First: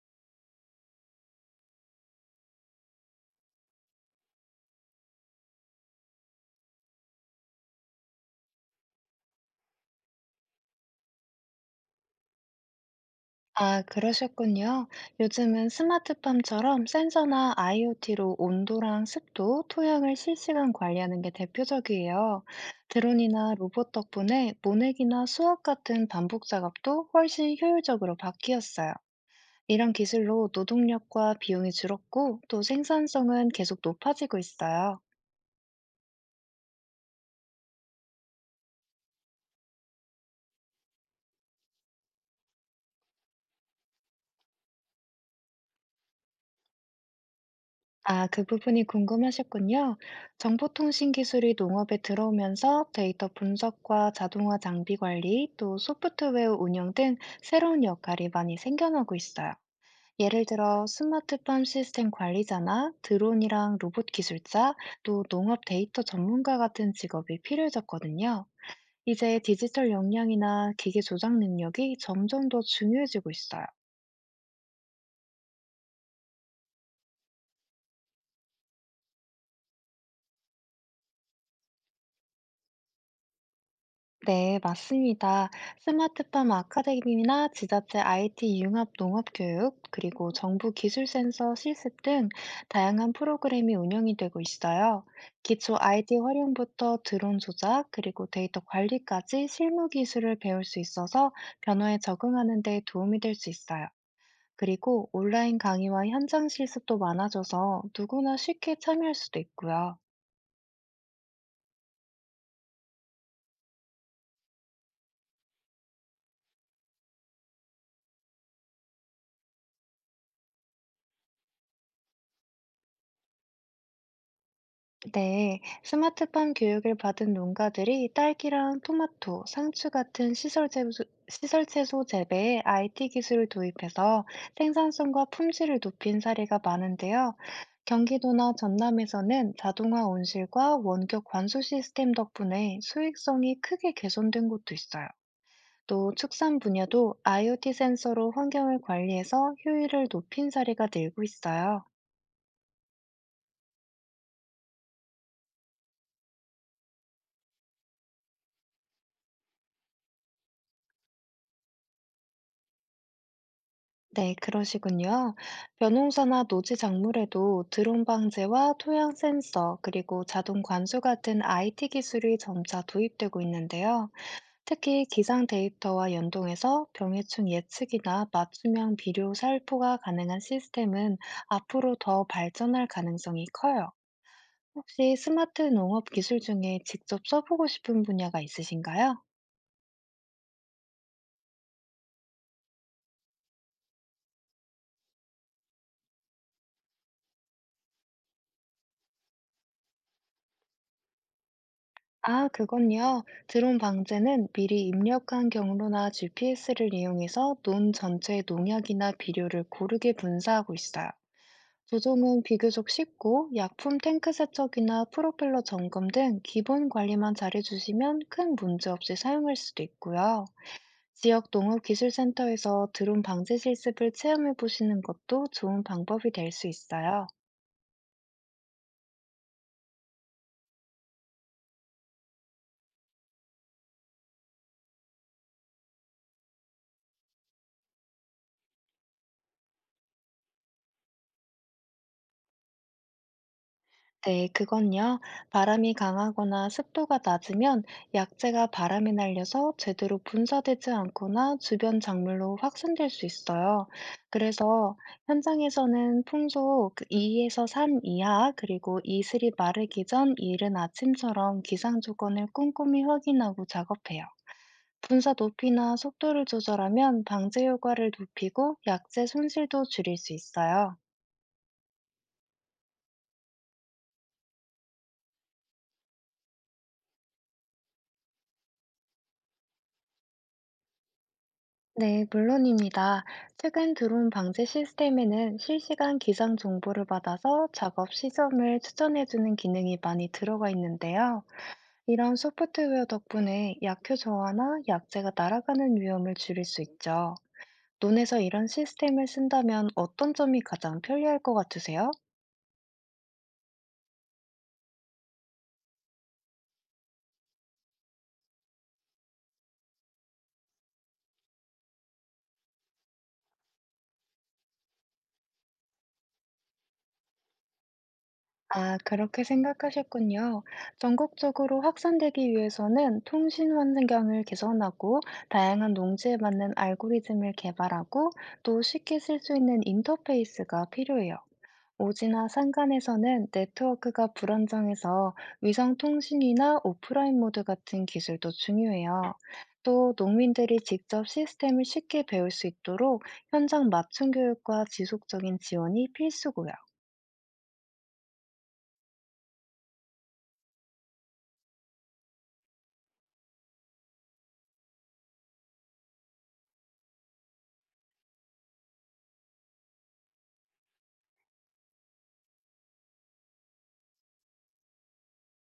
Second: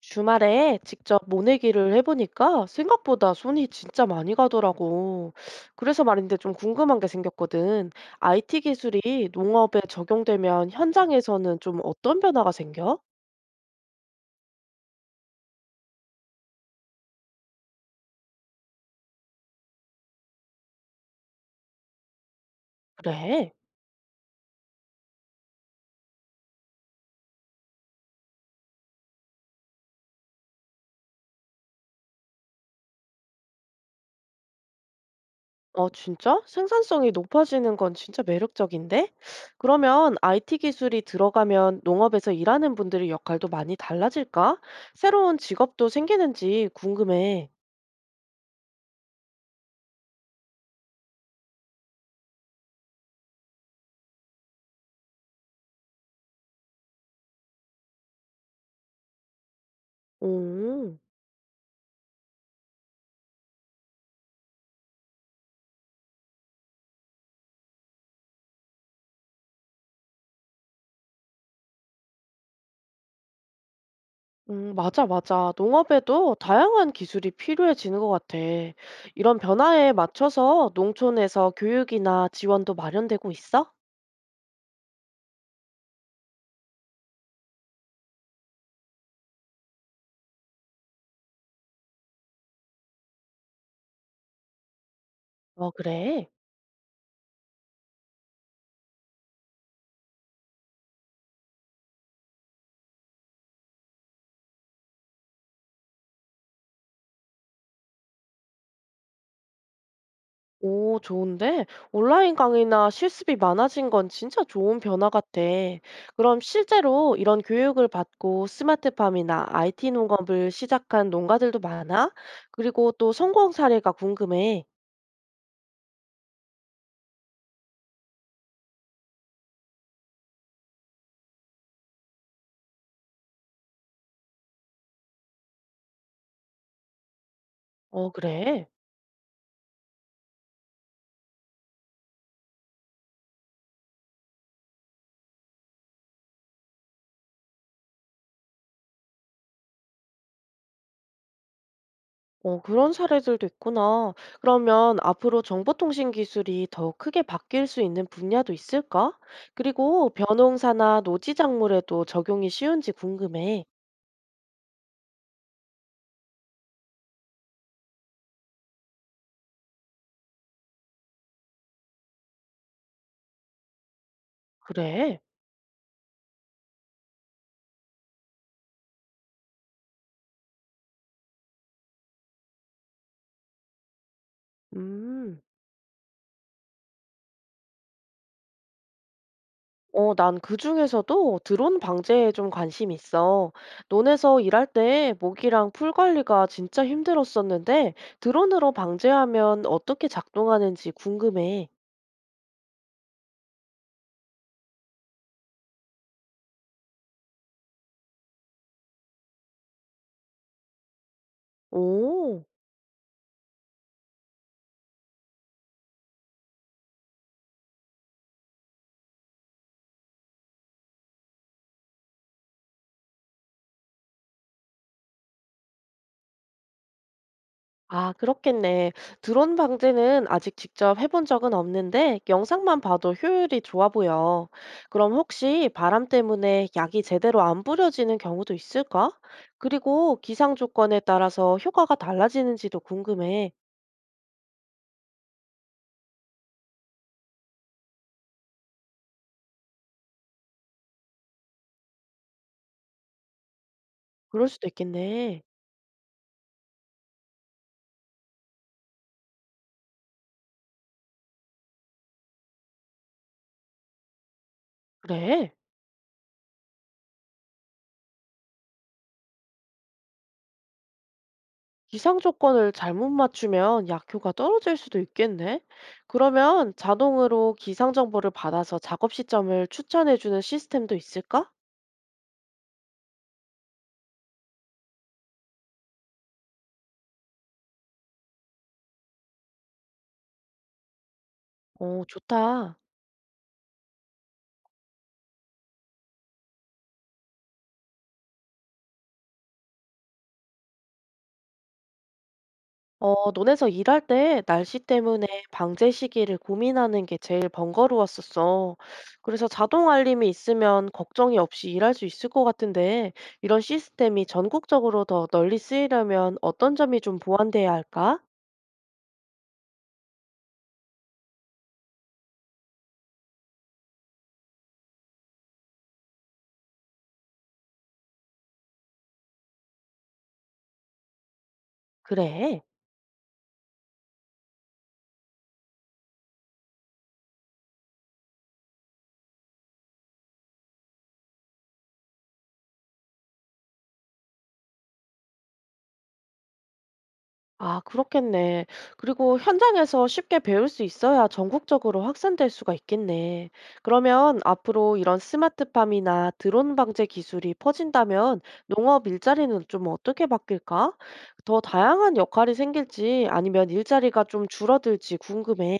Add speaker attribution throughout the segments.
Speaker 1: 주말에 직접 모내기를 해보니까 생각보다 손이 진짜 많이 가더라고. 그래서 말인데 좀 궁금한 게 생겼거든. IT 기술이 농업에 적용되면 현장에서는 좀 어떤 변화가 생겨?
Speaker 2: 아, 그러셨군요. 요즘은 스마트팜처럼 센서나 IoT로 온도랑 습도, 토양을 실시간 관리하는 게 대표적이에요.
Speaker 1: 그래.
Speaker 2: 드론이나 로봇 덕분에 모내기나 수확 같은 반복 작업도 훨씬 효율적으로 바뀌었어요. 이런 기술로 노동력과 비용이 줄었고, 또 생산성은 계속 높아지고 있어요.
Speaker 1: 어, 진짜? 생산성이 높아지는 건 진짜 매력적인데? 그러면 IT 기술이 들어가면 농업에서 일하는 분들의 역할도 많이 달라질까? 새로운 직업도 생기는지 궁금해.
Speaker 2: 아, 그 부분이 궁금하셨군요. 정보통신 기술이 농업에 들어오면서 데이터 분석과 자동화 장비 관리, 또 소프트웨어 운영 등 새로운 역할이 많이 생겨나고 있어요. 예를 들어
Speaker 1: 오.
Speaker 2: 스마트팜 시스템 관리자나 드론이랑 로봇 기술자, 또 농업 데이터 전문가 같은 직업이 필요해졌거든요. 이제 디지털 역량이나 기계 조작 능력이 점점 더 중요해지고 있어요.
Speaker 1: 맞아, 맞아. 농업에도 다양한 기술이 필요해지는 것 같아. 이런 변화에 맞춰서 농촌에서 교육이나 지원도 마련되고 있어?
Speaker 2: 네, 맞습니다. 스마트팜 아카데미나 지자체 IT 융합 농업교육, 그리고 정부 기술센서 실습 등 다양한 프로그램이 운영이 되고 있어요.
Speaker 1: 어,
Speaker 2: 기초 IT
Speaker 1: 그래.
Speaker 2: 활용부터 드론 조작, 그리고 데이터 관리까지 실무 기술을 배울 수 있어서 변화에 적응하는 데 도움이 될 수 있어요. 그리고 온라인 강의와 현장 실습도 많아져서 누구나 쉽게 참여할 수도 있고요.
Speaker 1: 오, 좋은데? 온라인 강의나 실습이 많아진 건 진짜 좋은 변화 같아. 그럼 실제로 이런 교육을 받고 스마트팜이나 IT 농업을 시작한 농가들도 많아? 그리고 또 성공 사례가 궁금해.
Speaker 2: 네, 스마트팜 교육을 받은 농가들이 딸기랑 토마토, 상추 같은 시설 채소 재배에 IT 기술을 도입해서 생산성과 품질을 높인 사례가 많은데요.
Speaker 1: 어,
Speaker 2: 경기도나
Speaker 1: 그래.
Speaker 2: 전남에서는 자동화 온실과 원격 관수 시스템 덕분에 수익성이 크게 개선된 곳도 있어요. 또 축산 분야도 IoT 센서로 환경을 관리해서 효율을 높인 사례가 늘고 있어요.
Speaker 1: 어, 그런 사례들도 있구나. 그러면 앞으로 정보통신 기술이 더 크게 바뀔 수 있는 분야도 있을까? 그리고 변호사나 노지작물에도 적용이 쉬운지 궁금해.
Speaker 2: 네, 그러시군요. 벼농사나 노지 작물에도 드론 방제와 토양 센서, 그리고 자동 관수 같은 IT 기술이 점차 도입되고 있는데요. 특히
Speaker 1: 그래.
Speaker 2: 기상 데이터와 연동해서 병해충 예측이나 맞춤형 비료 살포가 가능한 시스템은 앞으로 더 발전할 가능성이 커요. 혹시
Speaker 1: 음,
Speaker 2: 스마트 농업 기술 중에 직접 써보고 싶은 분야가 있으신가요?
Speaker 1: 난 그 중에서도 드론 방제에 좀 관심 있어. 논에서 일할 때 모기랑 풀 관리가 진짜 힘들었었는데 드론으로 방제하면 어떻게 작동하는지 궁금해.
Speaker 2: 아, 그건요. 드론 방제는 미리 입력한 경로나 GPS를 이용해서 논 전체의 농약이나 비료를 고르게 분사하고 있어요. 조종은
Speaker 1: 오.
Speaker 2: 비교적 쉽고 약품 탱크 세척이나 프로펠러 점검 등 기본 관리만 잘해주시면 큰 문제 없이 사용할 수도 있고요. 지역 농업기술센터에서 드론 방제 실습을 체험해 보시는 것도 좋은 방법이 될 수 있어요.
Speaker 1: 아, 그렇겠네. 드론 방제는 아직 직접 해본 적은 없는데 영상만 봐도 효율이 좋아 보여. 그럼 혹시 바람 때문에 약이 제대로 안 뿌려지는 경우도 있을까? 그리고 기상 조건에 따라서 효과가 달라지는지도 궁금해.
Speaker 2: 네, 그건요. 바람이 강하거나 습도가 낮으면 약재가 바람에 날려서 제대로 분사되지 않거나 주변 작물로 확산될 수 있어요.
Speaker 1: 그럴 수도
Speaker 2: 그래서
Speaker 1: 있겠네.
Speaker 2: 현장에서는 풍속 2에서 3 이하, 그리고 이슬이 마르기 전 이른 아침처럼 기상 조건을 꼼꼼히 확인하고 작업해요. 분사
Speaker 1: 그래.
Speaker 2: 높이나 속도를 조절하면 방제 효과를 높이고 약재 손실도 줄일 수 있어요.
Speaker 1: 기상 조건을 잘못 맞추면 약효가 떨어질 수도 있겠네. 그러면 자동으로 기상 정보를 받아서 작업 시점을 추천해주는 시스템도 있을까?
Speaker 2: 네, 물론입니다. 최근 드론 방제 시스템에는 실시간 기상 정보를 받아서 작업 시점을 추천해주는 기능이 많이 들어가 있는데요.
Speaker 1: 오,
Speaker 2: 이런
Speaker 1: 좋다.
Speaker 2: 소프트웨어 덕분에 약효 저하나 약재가 날아가는 위험을 줄일 수 있죠. 논에서 이런 시스템을 쓴다면 어떤 점이 가장 편리할 것 같으세요?
Speaker 1: 어, 논에서 일할 때 날씨 때문에 방제 시기를 고민하는 게 제일 번거로웠었어. 그래서 자동 알림이 있으면 걱정이 없이 일할 수 있을 것 같은데, 이런 시스템이 전국적으로 더 널리 쓰이려면 어떤 점이 좀 보완돼야 할까?
Speaker 2: 아, 그렇게 생각하셨군요. 전국적으로 확산되기 위해서는 통신 환경을 개선하고 다양한 농지에 맞는 알고리즘을 개발하고 또 쉽게 쓸 수 있는 인터페이스가 필요해요. 오지나
Speaker 1: 그래.
Speaker 2: 산간에서는 네트워크가 불안정해서 위성 통신이나 오프라인 모드 같은 기술도 중요해요. 또 농민들이 직접 시스템을 쉽게 배울 수 있도록 현장 맞춤 교육과 지속적인 지원이 필수고요.
Speaker 1: 아, 그렇겠네. 그리고 현장에서 쉽게 배울 수 있어야 전국적으로 확산될 수가 있겠네. 그러면 앞으로 이런 스마트팜이나 드론 방제 기술이 퍼진다면 농업 일자리는 좀 어떻게 바뀔까? 더 다양한 역할이 생길지 아니면 일자리가 좀 줄어들지 궁금해.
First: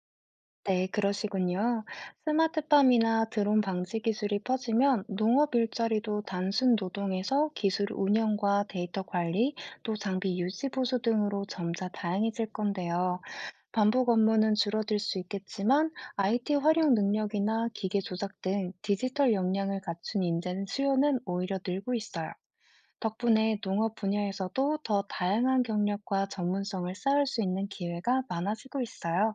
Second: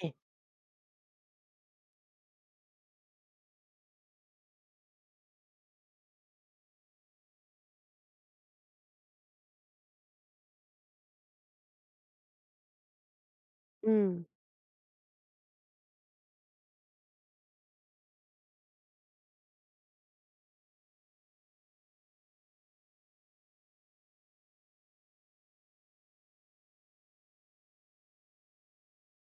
Speaker 2: 네, 그러시군요. 스마트팜이나 드론 방지 기술이 퍼지면 농업 일자리도 단순 노동에서 기술 운영과 데이터 관리, 또 장비 유지 보수 등으로 점차 다양해질 건데요. 반복
Speaker 1: 음.
Speaker 2: 업무는 줄어들 수 있겠지만 IT 활용 능력이나 기계 조작 등 디지털 역량을 갖춘 인재는 수요는 오히려 늘고 있어요. 덕분에 농업 분야에서도 더 다양한 경력과 전문성을 쌓을 수 있는 기회가 많아지고 있어요.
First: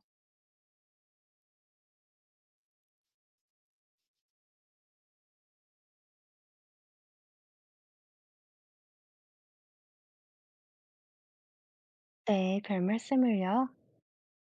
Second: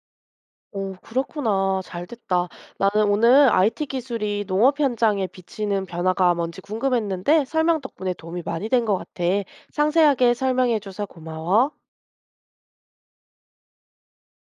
Speaker 1: 오, 그렇구나. 잘 됐다. 나는 오늘 IT 기술이 농업 현장에 비치는 변화가 뭔지 궁금했는데 설명 덕분에 도움이 많이 된 것 같아. 상세하게 설명해줘서 고마워.
Speaker 2: 네, 별 말씀을요.